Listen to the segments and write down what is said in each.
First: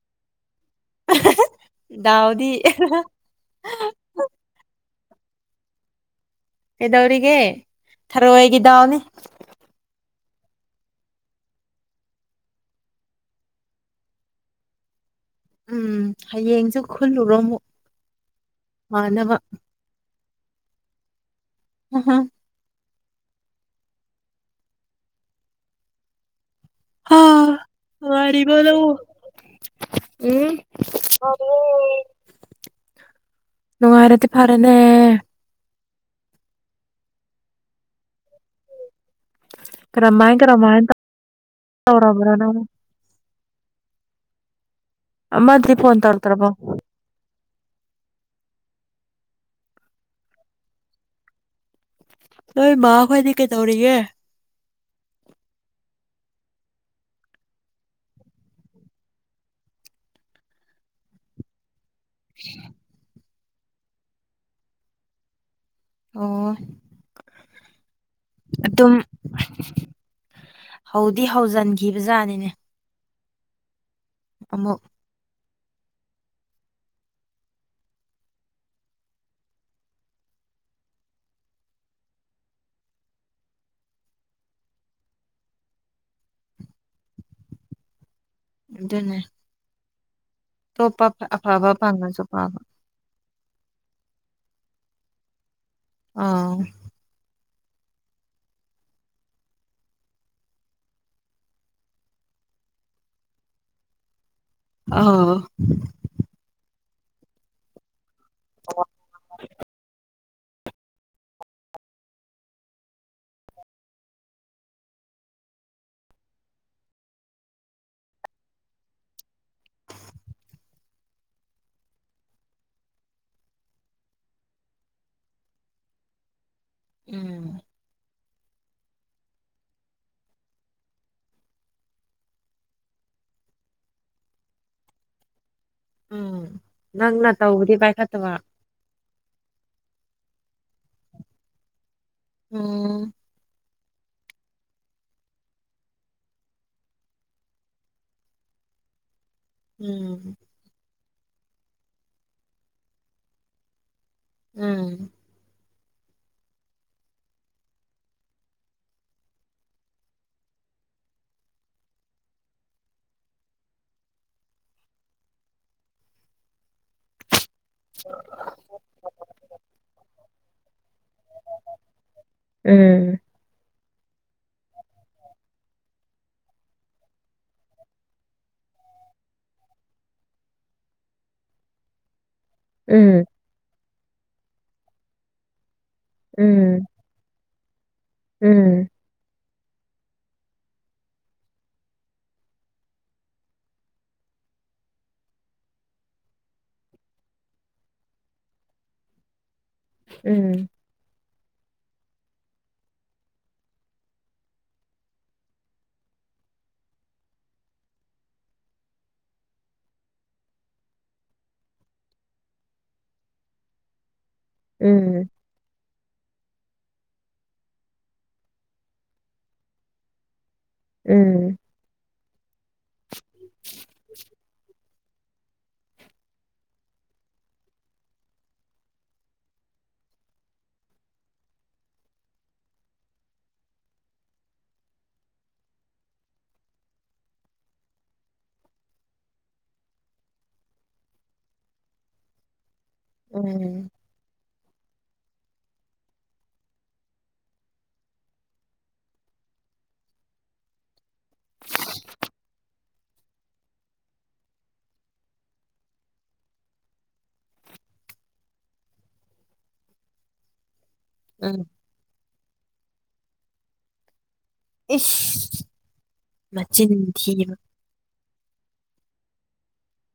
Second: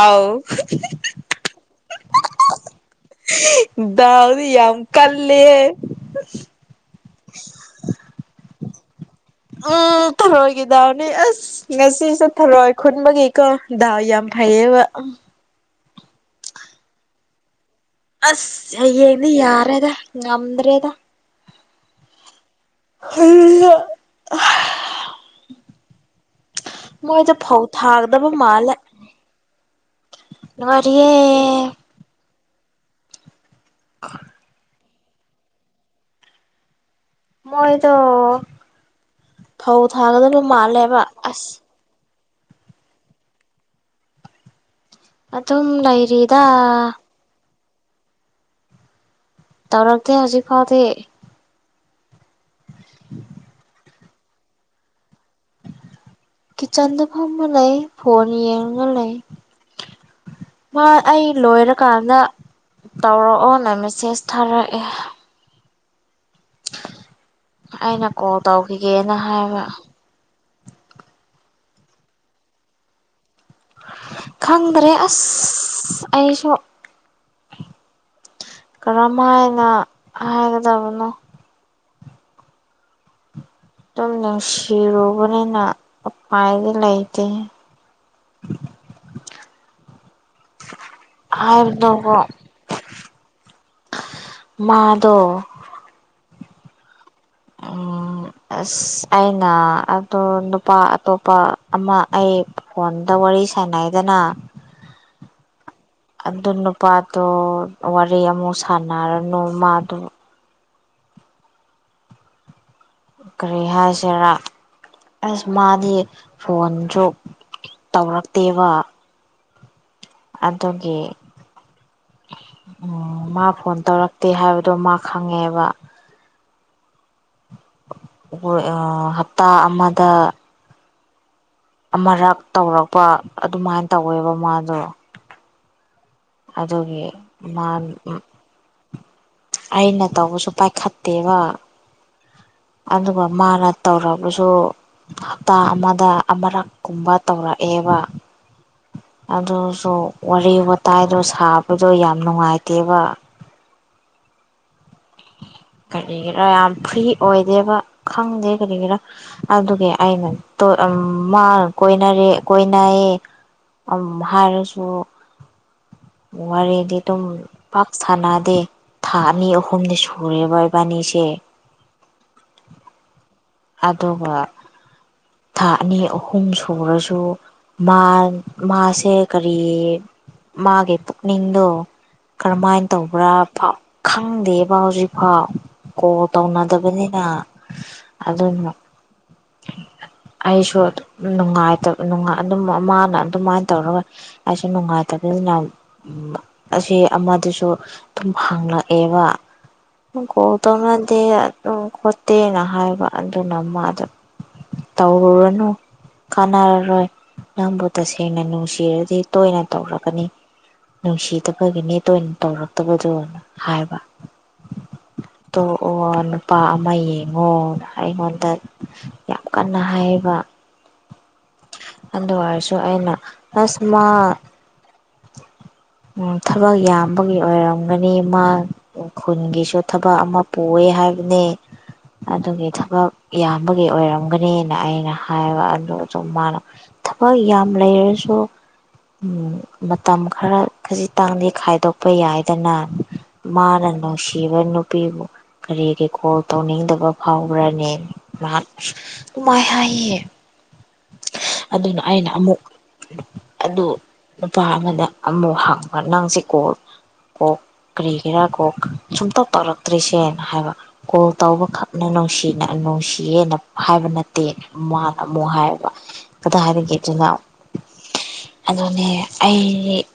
ꯑꯥꯎ ꯗꯥꯎꯗꯤ ꯗꯥꯎꯗꯤ ꯌꯥꯝ ꯀꯜꯂꯤ ꯍꯦ ꯀꯩꯗꯧꯔꯤꯒꯦ ꯊꯔꯣꯏꯒꯤꯗꯥꯎꯅꯤ ꯎꯝ ꯇꯔꯣꯒꯤ ꯗꯥꯎꯅꯤ ꯑꯁ ꯉꯁꯤꯁꯨ ꯊꯔꯣꯏ ꯈꯨꯟꯕꯒꯤꯀꯣ ꯗꯥꯎ ꯌꯥꯝ ꯐꯩꯌꯦꯕ ꯎꯝ ꯍꯌꯦꯡꯁꯨ ꯈꯨꯜꯂꯨꯔꯣ ꯑꯃꯨꯛ ꯑꯁ ꯃꯥꯅꯕ ꯌꯥꯏꯌꯦꯡꯗꯥ ꯉꯝꯗꯔꯦ ꯗ ꯎꯥ ꯍ ꯍ [unintelligible] ꯃꯣꯏꯁꯨ ꯐꯧ ꯊꯥꯗꯕ ꯅꯨꯡꯉꯥꯏꯔꯤꯕꯣ ꯃꯥꯜꯂꯦ ꯅꯪꯕꯨ ꯎꯝ ꯅꯨꯡꯉꯥꯏꯔꯤꯌꯦ ꯅꯨꯡꯉꯥꯏꯔꯗꯤ ꯐꯔꯦꯅꯦ ꯃꯣꯏꯗꯣ ꯐꯧ ꯊꯥꯒꯗꯕ ꯃꯥꯜꯂꯦꯕ ꯑꯁ ꯇꯧꯔꯕ꯭ꯔꯥ ꯅꯪ ꯑꯗꯨꯝ ꯑꯃꯗꯤ ꯐꯣꯟ ꯂꯩꯔꯤꯗ ꯇꯧꯔꯛꯇ꯭ꯔꯕꯣ ꯇꯧꯔꯛꯇꯦ ꯍꯧꯖꯤꯛ ꯐꯥꯎꯗꯤ ꯅꯣꯏ ꯃꯥ ꯈꯣꯏꯗꯤ ꯀꯩꯗꯧꯔꯤꯒꯦ ꯀꯤꯆꯥꯟꯗ ꯐꯥꯝꯃ ꯂꯩ ꯐꯣꯟ ꯌꯦꯡꯉꯥꯒ ꯂꯩ ꯃꯥ ꯑꯩ ꯂꯣꯏꯔꯀꯥꯟꯗ ꯇꯧꯔꯛꯑꯣꯅ ꯃꯦꯁꯦꯖ ꯊꯥꯔꯛꯑꯦ ꯑꯣ ꯑꯩꯅ ꯀꯣꯜ ꯑꯗꯨꯝ ꯇꯧꯈꯤꯒꯦꯅ ꯍꯥꯏꯕ ꯍꯧꯗꯤ ꯍꯧꯖꯤꯟꯈꯤꯕꯖꯥꯠꯅꯤꯅꯦ ꯑꯃꯨꯛ ꯈꯪꯗ꯭ꯔꯦ ꯑꯁ ꯑꯩꯁꯨ ꯀꯔꯝ ꯍꯥꯏꯅ ꯍꯥꯏꯒꯗꯕꯅꯣ ꯑꯗꯨꯝ ꯅꯁꯤꯔꯨꯕꯅꯦꯅ ꯎꯄꯥꯏꯗꯤ ꯂꯩꯇꯦꯍꯦ ꯑꯗꯨꯅꯦ ꯑꯇꯣꯞꯄꯥ ꯑꯐꯕ ꯍꯥꯏꯕꯗꯣꯀꯣ ꯐꯪꯉꯥꯁꯨ ꯄꯝꯕ ꯃꯥꯗꯣ ꯑꯥ ꯑꯥ ꯑꯁ ꯑꯩꯅ ꯑꯗꯣ ꯅꯨꯄꯥ ꯑꯇꯣꯞꯄ ꯑꯃ ꯑꯩ ꯐꯣꯟꯗ ꯋꯥꯔꯤ ꯁꯥꯟꯅꯩꯗꯅ ꯑꯥ ꯑꯗꯨ ꯅꯨꯄꯥꯗꯣ ꯋꯥꯔꯤ ꯑꯃꯨꯛ ꯁꯥꯟꯅꯔꯅꯨ ꯃꯥꯗꯣ ꯀꯔꯤ ꯍꯥꯏꯁꯤꯔꯥ ꯑꯁ ꯃꯥꯗꯤ ꯐꯣꯟꯁꯨ ꯇꯧꯔꯛꯇꯦꯕ ꯑꯗꯨꯒꯤ ꯑꯣ ꯃꯥ ꯐꯣꯟ ꯇꯧꯔꯛꯇꯦ ꯍꯥꯏꯕꯗꯣ ꯃꯥ ꯈꯪꯉꯦꯕ ꯎꯝ ꯑ ꯍꯞꯇꯥ ꯑꯃꯗ ꯑꯃꯔꯛ ꯇꯧꯔꯛꯄ ꯑꯗꯨꯃꯥꯏꯅ ꯇꯧꯋꯦꯕ ꯃꯥꯗꯣ ꯎꯝ ꯑꯗꯨꯒꯤ ꯅꯪꯅ ꯃꯥ ꯇꯧꯕꯗꯤ ꯄꯥꯏꯈꯠꯇꯕ ꯑꯩꯅ ꯇꯧꯕꯁꯨ ꯄꯥꯏꯈꯠꯇꯦꯕ ꯎꯝ ꯑꯗꯨꯒ ꯃꯥꯅ ꯇꯧꯔꯕꯁꯨ ꯍꯞꯇꯥ ꯑꯃꯗ ꯑꯃꯔꯛ ꯀꯨꯝꯕ ꯇꯧꯔꯛꯑꯦꯕ ꯎꯝ ꯎꯝ ꯑꯗꯨꯁꯨ ꯋꯥꯔꯤ ꯋꯥꯇꯥꯏꯗꯣ ꯁꯥꯕꯗꯣ ꯌꯥꯝ ꯅꯨꯡꯉꯥꯏꯇꯦꯕ ꯎꯝ ꯀꯔꯤꯒꯤꯔꯥ ꯌꯥꯝ ꯐ꯭ꯔꯤ ꯑꯣꯏꯗꯦꯕ ꯈꯪꯗꯦ ꯀꯔꯤꯒꯤꯔꯥ ꯑꯗꯨꯒꯤ ꯑꯩꯅ ꯇꯣꯛ ꯃꯥ ꯀꯣꯏꯅꯔꯦ ꯀꯣꯏꯅꯩꯌꯦ ꯍꯥꯏꯔꯁꯨ ꯋꯥꯔꯤꯗꯤ ꯑꯗꯨꯝ ꯄꯥꯛ ꯁꯥꯟꯅꯗꯦ ꯊꯥ ꯑꯅꯤ ꯑꯍꯨꯝꯗꯤ ꯁꯨꯔꯦꯕ ꯏꯕꯥꯟꯅꯤꯁꯦ ꯎꯝ ꯑꯗꯨꯒ ꯊꯥ ꯑꯅꯤ ꯑꯍꯨꯝ ꯁꯨꯔꯁꯨ ꯃꯥ ꯃꯥꯁꯦ ꯀꯔꯤ ꯃꯥꯒꯤ ꯄꯨꯛꯅꯤꯡꯗꯣ ꯀꯔꯝ ꯍꯥꯏꯅ ꯎꯝ ꯇꯧꯕ꯭ꯔꯥꯥꯎ ꯈꯪꯗꯦꯕ ꯍꯧꯖꯤꯛꯐꯥꯎ ꯀꯣꯟ ꯎꯝ ꯇꯧꯅꯗꯕꯅꯤꯅ ꯑꯗꯨꯅ ꯎꯝ ꯑꯩꯁꯨ ꯑꯗꯨꯝ ꯅꯨꯡꯉꯥꯏꯇꯕ ꯑꯗꯨꯝ ꯃꯥꯅ ꯑꯗꯨꯃꯥꯏꯅ ꯇꯧꯔꯒ ꯑꯁ ꯃꯉ ꯑ [inaudible] ꯑꯁꯤ ꯑꯃꯗꯨꯁꯨ ꯑꯗꯨꯝ ꯍꯪꯂꯛꯑꯦꯕ ꯀꯣꯟ ꯎꯝ ꯇꯧꯔꯛꯑꯗꯤ ꯑꯗꯨꯝ ꯈꯣꯠꯇꯦꯅ ꯍꯥꯏꯕ ꯑꯗꯨꯅ ꯃꯥꯗꯣ ꯇꯧꯂꯨꯔꯅꯨ ꯀꯥꯟꯅꯔꯔꯣꯏ ꯅꯪꯕꯨ ꯇꯁꯦꯡꯅ ꯅꯨꯡꯁꯤꯔꯗꯤ ꯇꯣꯏꯅ ꯇꯧꯔꯒꯅꯤ ꯅꯨꯡꯁꯤꯗꯕꯒꯤꯅꯦ ꯇꯣꯏꯅ ꯇꯧꯔꯛꯇꯕꯗꯣꯅ ꯍꯥꯏꯕ ꯎꯝ ꯇꯣꯛꯑꯣ ꯅꯨꯄꯥ ꯑꯃ ꯌꯦꯡꯉꯣ ꯑꯩꯉꯣꯟꯗ ꯌꯥꯝ ꯀꯟꯅ ꯍꯥꯏꯌꯦꯕ ꯎꯝ ꯑꯗꯨ ꯑꯣꯏꯔꯁꯨ ꯑꯩꯅ ꯑꯁ ꯃꯥ [inaudible] ꯊꯕꯛ ꯌꯥꯝꯕꯒꯤ ꯑꯣꯏꯔꯝꯒꯅꯤ ꯃꯥ ꯈꯨꯟꯒꯤꯁꯨ ꯊꯕꯛ ꯑꯃ ꯄꯨꯑꯦ ꯍꯥꯏꯕꯅꯦ ꯑꯗꯨꯒꯤ ꯊꯕꯛ ꯌꯥꯝꯕꯒꯤ ꯑꯣꯏꯔꯝꯒꯅꯦꯅ ꯑꯩꯅ ꯍꯥꯏꯕ ꯑꯗꯨ ꯑꯗꯨ ꯃꯥꯅ ꯊꯕꯛ ꯌꯥꯝ ꯂꯩꯔꯁꯨ ꯎꯝ ꯃꯇꯝ ꯈꯔ ꯈꯥꯖꯤꯛꯇꯪꯗꯤ ꯈꯥꯏꯗꯣꯛꯄ ꯌꯥꯏꯗꯅ ꯃꯥꯅ ꯎꯝ ꯅꯨꯡꯁꯤ ꯅꯨꯡꯁꯤꯕ ꯅꯨꯄꯤꯕꯨ ꯀꯔꯤꯒꯤ ꯀꯣꯜ ꯇꯧꯅꯤꯡꯗꯕ ꯐꯥꯎꯕ꯭ꯔꯅꯦ ꯃꯥꯏ ꯍꯥꯏꯌꯦ ꯑꯗꯨꯅ ꯑꯩꯅ ꯑꯃꯨꯛ ꯑꯗꯨ ꯅꯨꯄꯥ ꯑꯃꯗ ꯑꯃꯨꯛ ꯍꯪꯕ ꯅꯪꯁꯦ ꯀꯣꯜ ꯀꯣꯛ ꯀꯔꯤꯒꯤꯔꯥ ꯀꯣꯛ ꯁꯨꯡꯇꯧ ꯇꯧꯔꯛꯇ꯭ꯔꯤꯁꯦꯅ ꯍꯥꯏꯕ ꯀꯣꯜ ꯎꯝ ꯇꯧꯕꯈꯛꯅ ꯅꯨꯡꯁꯤꯅ ꯅꯨꯡꯁꯤꯌꯦꯅ ꯍꯥꯏꯕ ꯅꯠꯇꯦ ꯃꯥꯅ ꯑꯃꯨꯛ ꯏꯁ ꯍꯥꯏꯌꯦꯕ ꯀꯗꯥꯏꯗꯒꯤ ꯃꯆꯤꯟ ꯊꯤꯕ [unintelligible] ꯑꯗꯨꯅꯦ ꯑꯩ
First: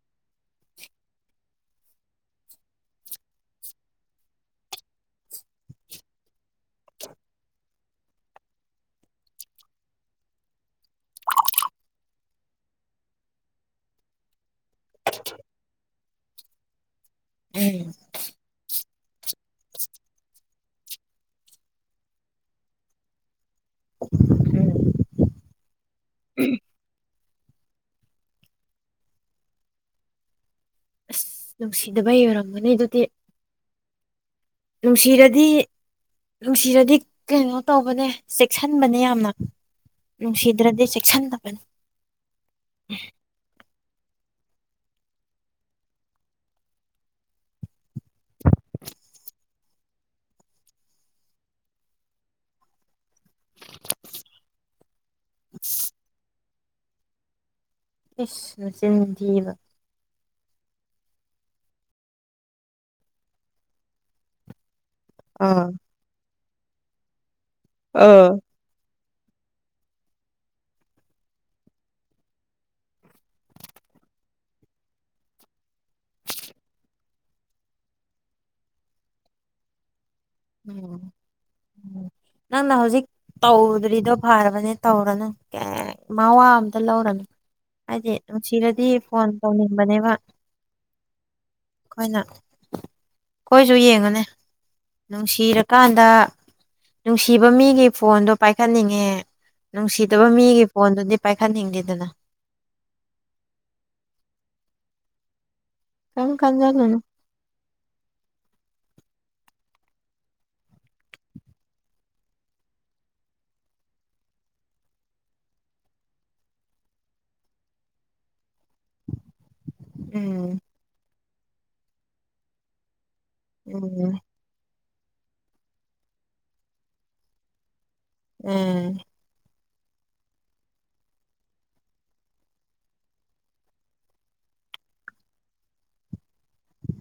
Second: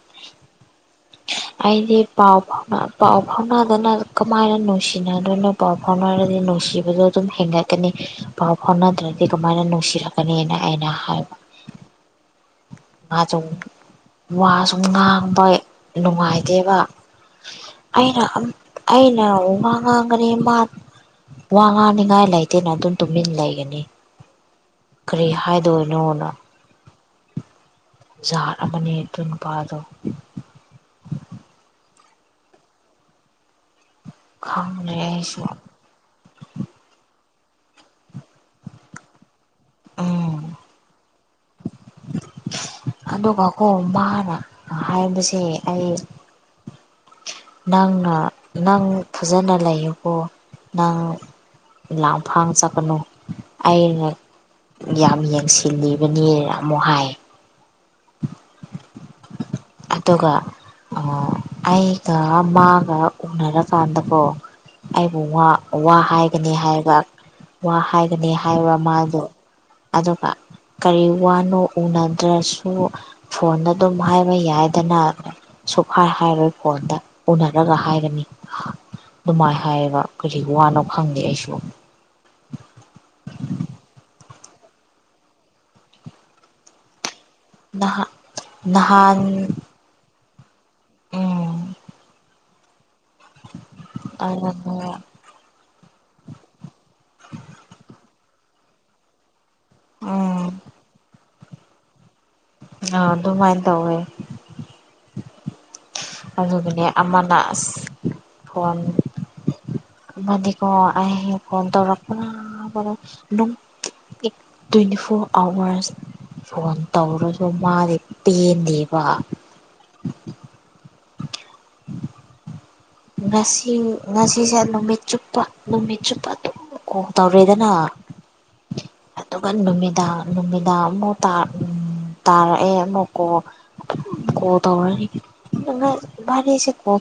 [inaudible] ꯑꯩꯗꯤ ꯄꯥꯎ ꯐꯥꯎꯅ ꯄꯥꯎ ꯐꯥꯎꯅꯗꯅ ꯀꯃꯥꯏꯅ ꯅꯨꯡꯁꯤꯅꯗꯣꯏꯅꯣ ꯄꯥꯎ ꯐꯥꯎꯅꯔꯗꯤ ꯅꯨꯡꯁꯤꯕꯗꯣ ꯑꯗꯨꯝ ꯍꯦꯟꯒꯠꯀꯅꯤ ꯄꯥꯎ ꯐꯥꯎꯅꯗ꯭ꯔꯗꯤ ꯀꯃꯥꯏꯅ ꯅꯨꯡꯁꯤꯔꯛꯀꯅꯤꯅ ꯑꯩꯅꯥ ꯍꯥꯏꯕ ꯃꯥꯖꯨ ꯋꯥꯁꯨ ꯉꯥꯡꯕ ꯅꯨꯡꯉꯥꯏꯇꯦꯕ ꯎꯝ ꯑꯩꯅ ꯑꯩꯅ ꯋꯥ ꯉꯥꯡꯒꯅꯤ ꯃꯥ ꯋꯥ ꯉꯥꯡꯅꯤꯡꯉꯥꯏ ꯂꯩꯇꯦꯅ ꯑꯗꯨꯝ ꯇꯨꯃꯤꯟ ꯂꯩꯒꯅꯤ ꯀꯔꯤ ꯍꯥꯏꯗꯣꯏꯅꯣꯅ ꯖꯠ ꯑꯃꯅꯦ ꯑꯗꯨ ꯅꯨꯄꯥꯗꯣ ꯑꯁ ꯅꯨꯡꯁꯤꯗꯕꯩ ꯑꯣꯏꯔꯝꯒꯅꯤ ꯑꯗꯨꯗꯤ ꯈꯪꯗ꯭ꯔꯦ ꯑꯩꯁꯨ ꯅꯨꯡꯁꯤꯔꯗꯤ ꯅꯨꯡꯁꯤꯔꯗꯤ ꯀꯩꯅꯣ ꯇꯧꯕꯅꯦ ꯆꯦꯛꯁꯟꯕꯅꯦ ꯌꯥꯝꯅ ꯎꯝ ꯅꯨꯡꯁꯤꯗ꯭ꯔꯗꯤ ꯆꯦꯛꯁꯟꯗꯕꯅꯦ ꯑꯗꯨꯒꯀꯣ ꯃꯥꯅ ꯍꯥꯏꯕꯁꯦ ꯑꯩ ꯅꯪꯅ ꯅꯪ ꯐꯖꯟꯅ ꯂꯩꯏꯌꯨꯀꯣ ꯅꯪ ꯂꯥꯡꯐꯥꯡ ꯆꯠꯀꯅꯨ ꯑꯩꯅ ꯌꯥꯝ ꯌꯦꯡꯁꯤꯜꯂꯤꯕꯅꯤꯅ ꯑꯃꯨꯛ ꯍꯥꯏ ꯏꯁ ꯃꯆꯤꯟ ꯊꯤꯕ ꯑꯗꯨꯒ ꯑꯩꯒ ꯃꯥꯒ ꯎꯅꯔꯀꯥꯟꯗꯀꯣ ꯑꯩꯕꯨ ꯑꯥ ꯋꯥ ꯍꯥꯏꯒꯅꯤ ꯍꯥꯏꯕ ꯋꯥ ꯑꯥ ꯍꯥꯏꯒꯅꯤ ꯍꯥꯏꯕ ꯃꯥꯗꯣ ꯑꯗꯨꯒ ꯀꯔꯤ ꯋꯥꯅꯣ ꯎꯅꯗ꯭ꯔꯁꯨ ꯐꯣꯟꯗ ꯑꯗꯨꯝ ꯍꯥꯏ ꯌꯥꯏꯗꯅ ꯁꯨꯍꯥꯏ ꯍꯥꯏꯔꯣꯏ ꯐꯣꯟꯗ ꯎꯅꯔꯒ ꯍꯥꯏꯒꯅꯤ ꯗꯨꯃꯥꯏ ꯍꯥꯏꯌꯦꯕ ꯀꯔꯤ ꯋꯥꯅꯣ ꯎꯝ ꯈꯪꯗꯦ ꯑꯩꯁꯨ ꯅꯪꯅ ꯍꯧꯖꯤꯛ ꯇꯧꯗ꯭ꯔꯤꯗꯣ ꯐꯔꯕꯅꯦ ꯇꯧꯔꯅꯨ ꯀꯥꯌꯦ ꯃꯋꯥ ꯑꯝꯇ ꯂꯧꯔꯅꯨ ꯅꯍꯥꯟ ꯍꯥꯏꯗꯤ ꯅꯨꯡꯁꯤꯔꯗꯤ ꯅꯍꯥꯟ ꯐꯣꯟ ꯇꯧꯅꯤꯡ ꯕꯅꯦꯕ ꯎꯝ ꯑꯩꯈꯣꯏꯅ ꯈꯣꯏꯁꯨ ꯌꯦꯡꯉꯣꯅꯦ [unintelligible] ꯅꯨꯡꯁꯤꯔꯀꯥꯟꯗ ꯅꯨꯡꯁꯤꯕ ꯃꯤꯒꯤ ꯐꯣꯟꯗꯣ ꯄꯥꯏꯈꯠꯅꯤꯡꯉꯦ ꯅꯨꯡꯁꯤꯗꯕ ꯎꯝ ꯃꯤꯒꯤ ꯐꯣꯟꯗꯨꯗꯤ ꯄꯥꯏꯈꯠꯅꯤꯡꯗꯦꯗꯅ ꯑ ꯑꯗꯨꯃꯥꯏꯅ ꯇꯧꯋꯦ ꯀꯔꯤꯝ ꯑꯗꯨꯒꯅꯦ ꯈꯟꯖꯜꯂꯨꯅꯨ ꯑꯃꯅ ꯑꯁ ꯐꯣꯟ ꯃꯥꯗꯤꯀꯣ ꯑꯍꯤꯡ phone ꯇꯧꯔꯛꯄꯅ [unintelligible] twenty four hours phone ꯇꯧꯔꯁꯨ ꯃꯥꯗꯤ ꯄꯦꯟꯗꯦꯕ ꯎꯝ ꯉꯁꯤ ꯎꯝ ꯉꯁꯤ ꯁꯤꯁꯦ ꯅꯨꯃꯤꯠ ꯆꯨꯞꯄ ꯅꯨꯃꯤꯠ ꯆꯨꯞꯄ ꯑꯗꯨꯝ ꯀꯣꯜ ꯇꯧꯔꯦꯗꯅ ꯎꯝ ꯑꯗꯨꯒ ꯅꯨꯃꯤꯗꯥꯡ ꯅꯨꯃꯤꯗꯥꯡ ꯑꯃꯨꯛ ꯇꯥ ꯇꯥꯔꯛꯑꯦ ꯑꯃꯨꯛꯀꯣ ꯀꯣꯜ ꯇꯧꯔꯅꯤ [unintelligible] ꯀꯣꯜ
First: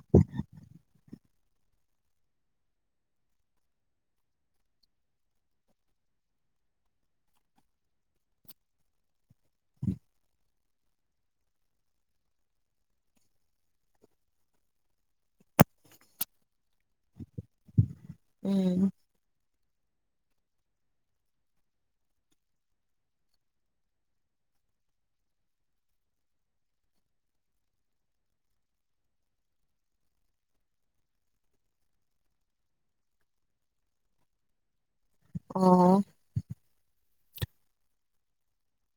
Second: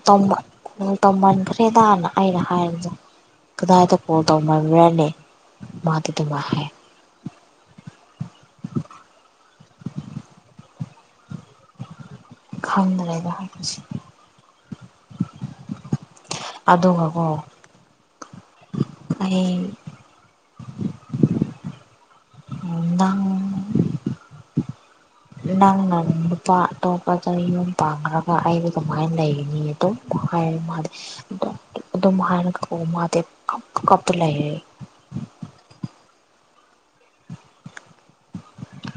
ꯇꯧꯃꯟꯈ꯭ꯔꯦꯗꯥꯅ ꯑꯩꯅ ꯍꯥꯏꯕꯗ ꯀꯗꯥꯏꯗ ꯀꯣꯜ ꯇꯧꯃꯟꯕ꯭ꯔꯥꯅꯦ ꯃꯥꯗꯤ ꯗꯨꯃꯥꯢ ꯍꯥꯏ ꯈꯪꯗ꯭ꯔꯦꯗ ꯑꯗꯨꯒꯀꯣ ꯎꯝ [unintelligible] ꯅꯪ ꯅꯪꯅ ꯅꯨꯄꯥ ꯑꯇꯣꯞꯄꯗ ꯌꯨꯝ ꯄꯥꯡꯈ꯭ꯔꯒ ꯑꯩꯗꯤ ꯀꯃꯥꯏꯅ ꯂꯩꯅꯤ ꯑꯗꯨꯝ ꯍꯥꯏ ꯃꯥ ꯑꯗꯨꯝ ꯍꯥꯏꯅ ꯃꯥꯗꯤ ꯀꯞ ꯀꯞꯇ ꯂꯩꯔ ꯑꯣ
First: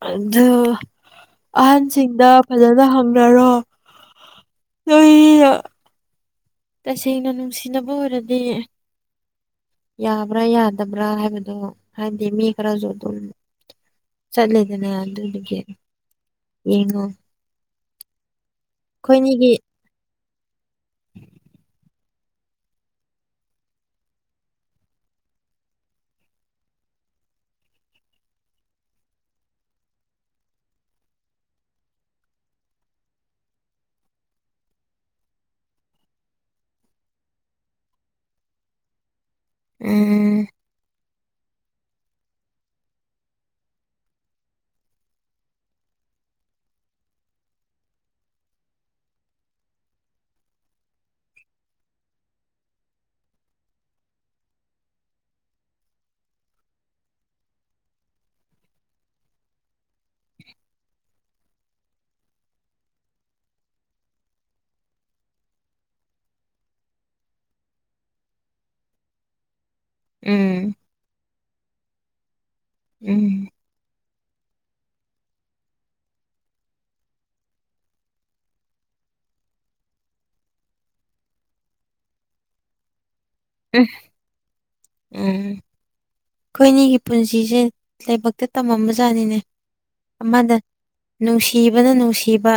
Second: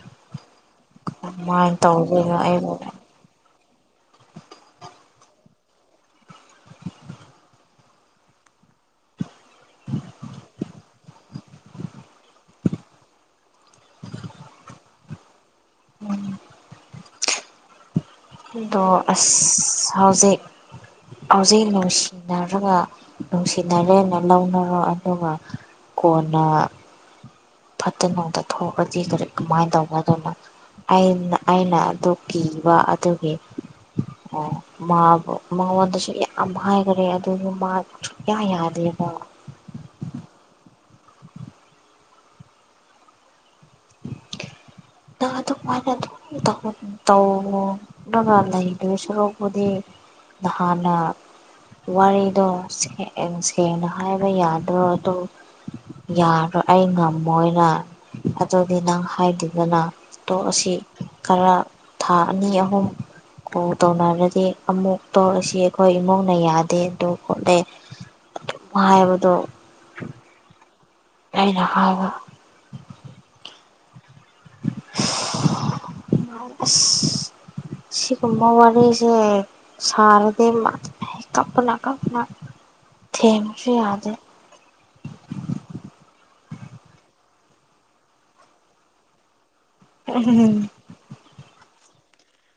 ꯑꯗꯨ ꯑꯗꯨꯃꯥꯏꯅ ꯑꯍꯟꯁꯤꯡꯗ ꯇꯧꯗꯣꯏꯅ ꯑꯩꯕꯨ ꯐꯖꯅ ꯍꯪꯅꯔꯣ [unintelligible] ꯇꯁꯦꯡꯅ ꯅꯨꯡꯁꯤꯅꯕ ꯑꯣꯏꯔꯗꯤ ꯌꯥꯕ꯭ꯔꯥ ꯌꯥꯗꯕ꯭ꯔꯥ ꯍꯥꯏꯕꯗꯨ ꯍꯥꯏꯗꯤ ꯃꯤ ꯈꯔꯁꯨ ꯑꯗꯨꯝ ꯆꯠꯂꯦꯗꯅ ꯑꯗꯨꯗꯨꯒꯤ ꯌꯦꯡꯑꯣ ꯑꯩꯗꯣ ꯑꯩꯈꯣꯏꯅꯤꯒꯤ ꯑꯁ ꯍꯧꯖꯤꯛ ꯍꯧꯖꯤꯛ ꯅꯨꯡꯁꯤꯅꯔꯒ ꯅꯨꯡꯁꯤꯅꯔꯦꯅ ꯂꯧꯅꯔꯣ ꯑꯗꯨꯒ ꯀꯣꯟꯅ ꯐꯠꯇꯅꯨꯡꯗ ꯊꯣꯛꯑꯒꯗꯤ ꯀꯔꯤ ꯀꯃꯥꯏꯅ ꯇꯧꯒꯗꯧꯕ ꯑꯩꯅ ꯑꯩꯅ ꯑꯗꯨ ꯀꯤꯕ ꯑꯗꯨꯒꯤ ꯑꯣ ꯃꯥꯕꯨ ꯃꯉꯣꯟꯗꯁꯨ ꯌꯥꯝ ꯍꯥꯏꯈꯔꯦ ꯑꯗꯨꯕꯨ ꯃꯥ ꯁꯨꯛꯌꯥ ꯌꯥꯗꯦꯕ ꯎꯝ [inaudible] ꯅꯪ ꯑꯗꯨ ꯃꯥꯏꯅ ꯑꯗꯨꯝ ꯇꯧꯔꯒ ꯂꯩꯗꯣꯢ ꯁꯔꯨꯛꯄꯨꯗꯤ ꯅꯍꯥꯟꯅ ꯋꯥꯔꯤꯗꯣ ꯁꯦꯡ ꯁꯦꯡꯅ ꯍꯥꯏꯕ ꯌꯥꯗ꯭ꯔꯣ ꯑꯗꯨꯝ ꯌꯥꯔꯣꯏ ꯑꯩ ꯉꯝꯃꯣꯏꯅ ꯑꯗꯨꯗꯤ ꯅꯪ ꯍꯥꯏꯗꯤ ꯗꯅ ꯇꯣꯛꯑꯁꯤ ꯈꯔ ꯊꯥ ꯑꯅꯤ ꯑꯍꯨꯝ ꯀꯣꯜ ꯇꯧꯅꯔꯗꯤ ꯑꯃꯨꯛ ꯇꯣꯛꯂꯁꯤ ꯑꯩꯈꯣꯏ ꯏꯃꯨꯡꯅ ꯌꯥꯗꯦ ꯑꯗꯨ ꯈꯣꯠꯂꯦ [inaudible] ꯍꯥꯏꯕꯗꯣ ꯎꯝ ꯑꯩꯅ ꯍꯥꯏꯕ ꯎꯝ [inaudible] ꯑꯁ ꯁꯤꯒꯨꯝꯕ ꯋꯥꯔꯤꯁꯦ ꯁꯥꯔꯗꯤ ꯀꯞꯄꯅꯥ ꯀꯞꯄꯅꯥ ꯊꯦꯝ ꯎꯝ ꯎꯝ ꯑꯩꯈꯣꯏꯅꯤꯒꯤ ꯄꯨꯟꯁꯤꯁꯦ ꯂꯥꯏꯕꯛꯇ ꯇꯝꯃꯝꯕꯖꯥꯠꯅꯤꯅꯦ ꯑꯃꯗ ꯅꯨꯡꯁꯤꯕꯅ ꯅꯨꯡꯁꯤꯕ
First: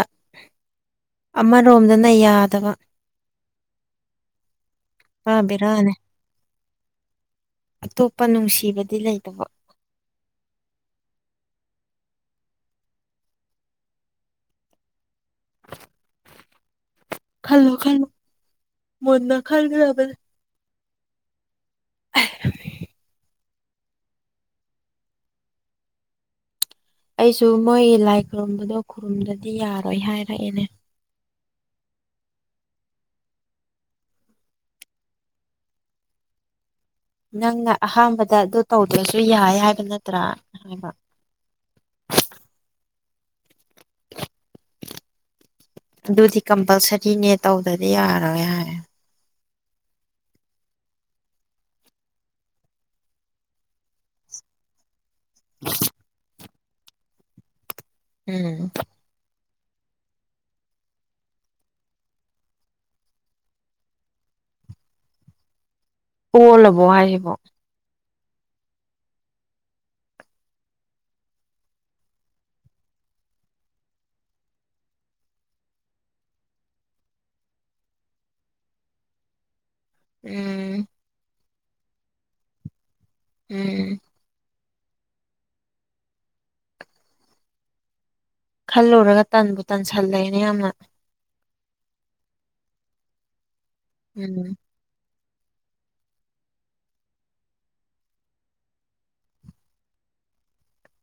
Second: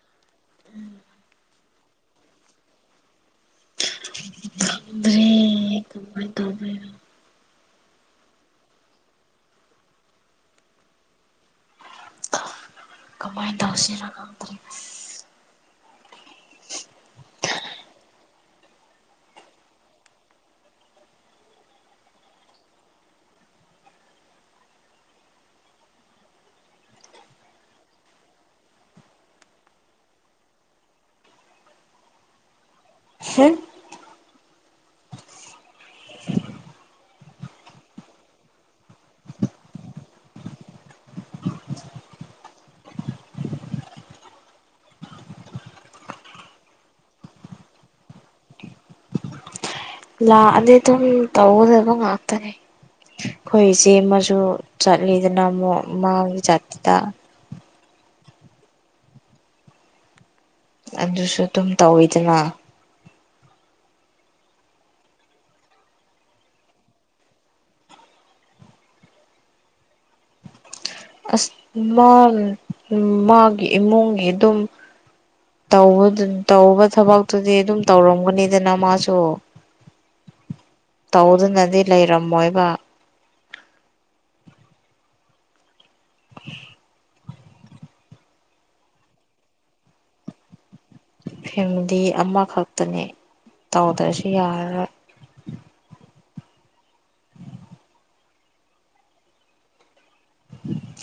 [inaudible] ꯑꯃꯔꯣꯝꯗꯅ ꯌꯥꯗꯕ ꯍꯥꯥꯕꯤꯔꯥꯅꯦ ꯀꯃꯥꯏꯅ ꯇꯧꯗꯣꯏꯅꯣ ꯑꯇꯣꯞꯄ ꯅꯨꯡꯁꯤꯕꯗꯤ ꯂꯩꯇꯕ ꯀꯃꯥꯏꯇꯧꯁꯤꯔ ꯈꯜꯂꯨ ꯈꯜꯂꯨ ꯃꯨꯟꯅ ꯈꯜꯂꯒ ꯑꯩꯁꯨ ꯃꯣꯏꯒꯤ ꯂꯥꯏ ꯈꯨꯔꯨꯝꯕꯗꯣ ꯈꯨꯔꯨꯝꯗꯗꯤ ꯌꯥꯔꯣꯏ ꯍꯥꯏꯔꯛꯑꯦꯅꯦ ꯍꯨꯝ [inaudible] ꯅꯪꯅ ꯑꯍꯥꯟꯕꯗ ꯑꯗꯨ ꯇꯧꯗ꯭ꯔꯁꯨ ꯌꯥꯏ ꯍꯥꯏꯕ ꯅꯠꯇ꯭ꯔꯥ ꯍꯥꯏꯕ [inaudible] ꯑꯗꯨꯗꯤ ꯀꯝꯄꯜꯁꯔꯤꯅꯦ ꯇꯧꯗꯗꯤ ꯌꯥꯔꯣꯏ ꯍꯥꯏ ꯂꯥꯛꯑꯗꯤ ꯑꯗꯨꯝ ꯇꯧꯒꯗꯕ ꯉꯥꯛꯇꯅꯦ ꯑꯩꯈꯣꯏ ꯏꯆꯦ ꯑꯃꯁꯨ ꯆꯠꯂꯤꯗ ꯑꯃꯨꯛ ꯃꯥꯎ ꯖꯥꯇꯤꯗ ꯎꯝ ꯑꯗꯨꯁꯨ ꯑꯗꯨꯝ ꯇꯧꯋꯤꯗꯅ ꯑꯣꯜꯂꯕꯣ ꯍꯥꯏꯁꯤꯕꯣ ꯑꯁ ꯃꯥ ꯃꯥꯒꯤ ꯏꯃꯨꯡꯒꯤ ꯑꯗꯨꯝ ꯇꯧꯕ ꯊꯕꯛꯇꯨꯗꯤ ꯑꯗꯨꯝ ꯇꯧꯔꯝꯒꯅꯤꯗꯅ ꯃꯥꯁꯨ ꯎꯝ ꯇꯧꯗꯨꯅꯗꯤ ꯂꯩꯔꯝꯃꯣꯏꯕ ꯎꯝ [inaudible] ꯈꯜꯂꯨꯔꯒ ꯇꯟꯕꯨ ꯇꯟꯁꯜꯂꯦꯅ ꯌꯥꯝꯅ ꯐꯦꯃꯤꯂꯤ ꯑꯃꯈꯛꯇꯅꯦ ꯇꯥꯎꯗ꯭ꯔꯁꯨ ꯎꯝ ꯌꯥꯔꯣꯏ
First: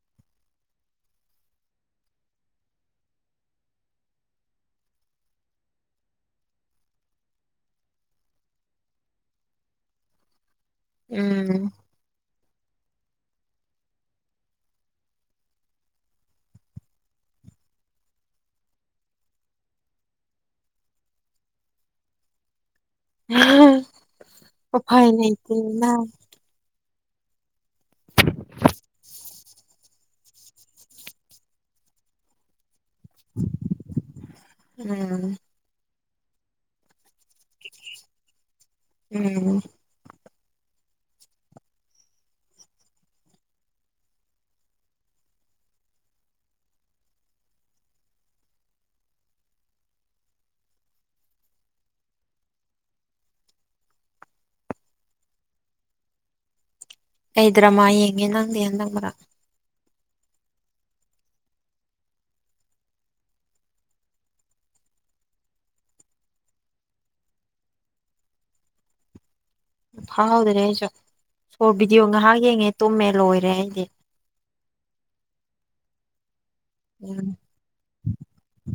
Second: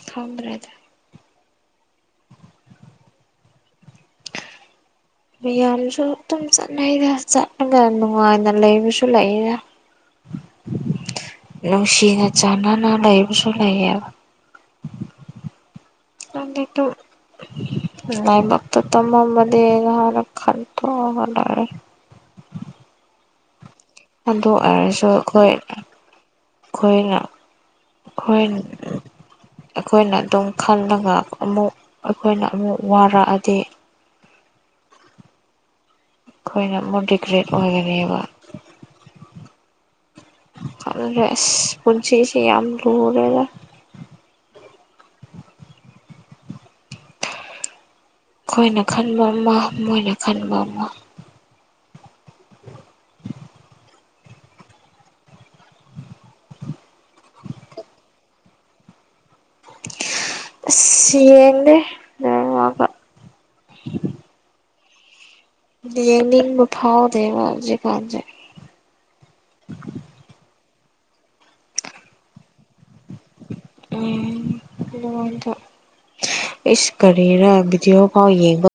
ꯈꯪꯗꯔꯦꯗ ꯃꯤꯌꯥꯝꯁꯨ ꯑꯗꯨꯝ ꯆꯠꯅꯩꯔ ꯆꯠꯅꯒ ꯅꯨꯡꯉꯥꯏꯗꯅ ꯂꯩꯕꯁꯨ ꯂꯩꯔꯦ ꯎꯝ ꯁꯤꯅ ꯆꯥꯟꯅꯅ ꯂꯩꯕꯁꯨ ꯂꯩꯌꯦꯕ [unintelligible] ꯂꯥꯏꯕꯛꯇ ꯇꯃꯝꯕꯅꯤꯅ ꯈꯟꯇꯣꯛꯑꯒ ꯂꯣꯏꯔꯦ [unintelligible] ꯑꯗꯨ ꯎꯐꯥꯏ ꯑꯣꯏꯔꯁꯨ ꯑꯩꯈꯣꯏ ꯂꯩꯇꯦꯅ ꯑꯩꯈꯣꯏꯅ ꯑꯩꯈꯣꯏ ꯑꯩꯈꯣꯏꯅ ꯑꯗꯨꯝ ꯈꯜꯂꯒ ꯑꯃꯨꯛ ꯑꯩꯈꯣꯏꯅ ꯑꯃꯨꯛ ꯋꯥꯔꯛꯑꯗꯤ ꯎꯝ ꯑꯩꯈꯣꯏꯅ ꯑꯃꯨꯛ ꯔꯤꯒ꯭ꯔꯦꯠ ꯑꯣꯏꯔꯅꯤꯌꯦꯕ ꯎꯝ ꯈꯪꯗꯦ ꯄꯨꯟꯁꯤꯁꯤ ꯌꯥꯝ ꯂꯨꯔꯦꯗ ꯑꯩꯈꯣꯏꯅ ꯈꯟꯕ ꯑꯃ ꯃꯣꯏꯅ ꯈꯟꯕ ꯑꯃ [inaudible] ꯑꯩꯗ꯭ꯔꯃꯥ ꯌꯦꯡꯉꯦ ꯅꯪꯗꯤ ꯍꯟ ꯅꯪꯕ꯭ꯔꯥ ꯑꯁ ꯌꯦꯡꯗꯦ ꯗꯔꯃꯥꯒ ꯌꯦꯡꯅꯤꯡꯕ ꯐꯥꯎꯗꯦꯕ ꯍꯧꯖꯤꯜꯀꯥꯟꯖꯦ ꯐꯥꯎꯗ꯭ꯔꯦ ꯑꯩꯁꯨ ꯁꯣꯔꯠ ꯚꯤꯗꯤꯑꯣ ꯉꯥꯏꯍꯥꯛ ꯌꯦꯡꯉꯦ ꯇꯨꯝꯃꯦ ꯂꯣꯏꯔꯦ ꯑꯩꯗꯤ [unintelligible] ꯏꯁ ꯎꯝ ꯀꯔꯤꯔ ꯚꯤꯗꯤꯑꯣ ꯐꯥꯎ ꯌꯦꯡꯕ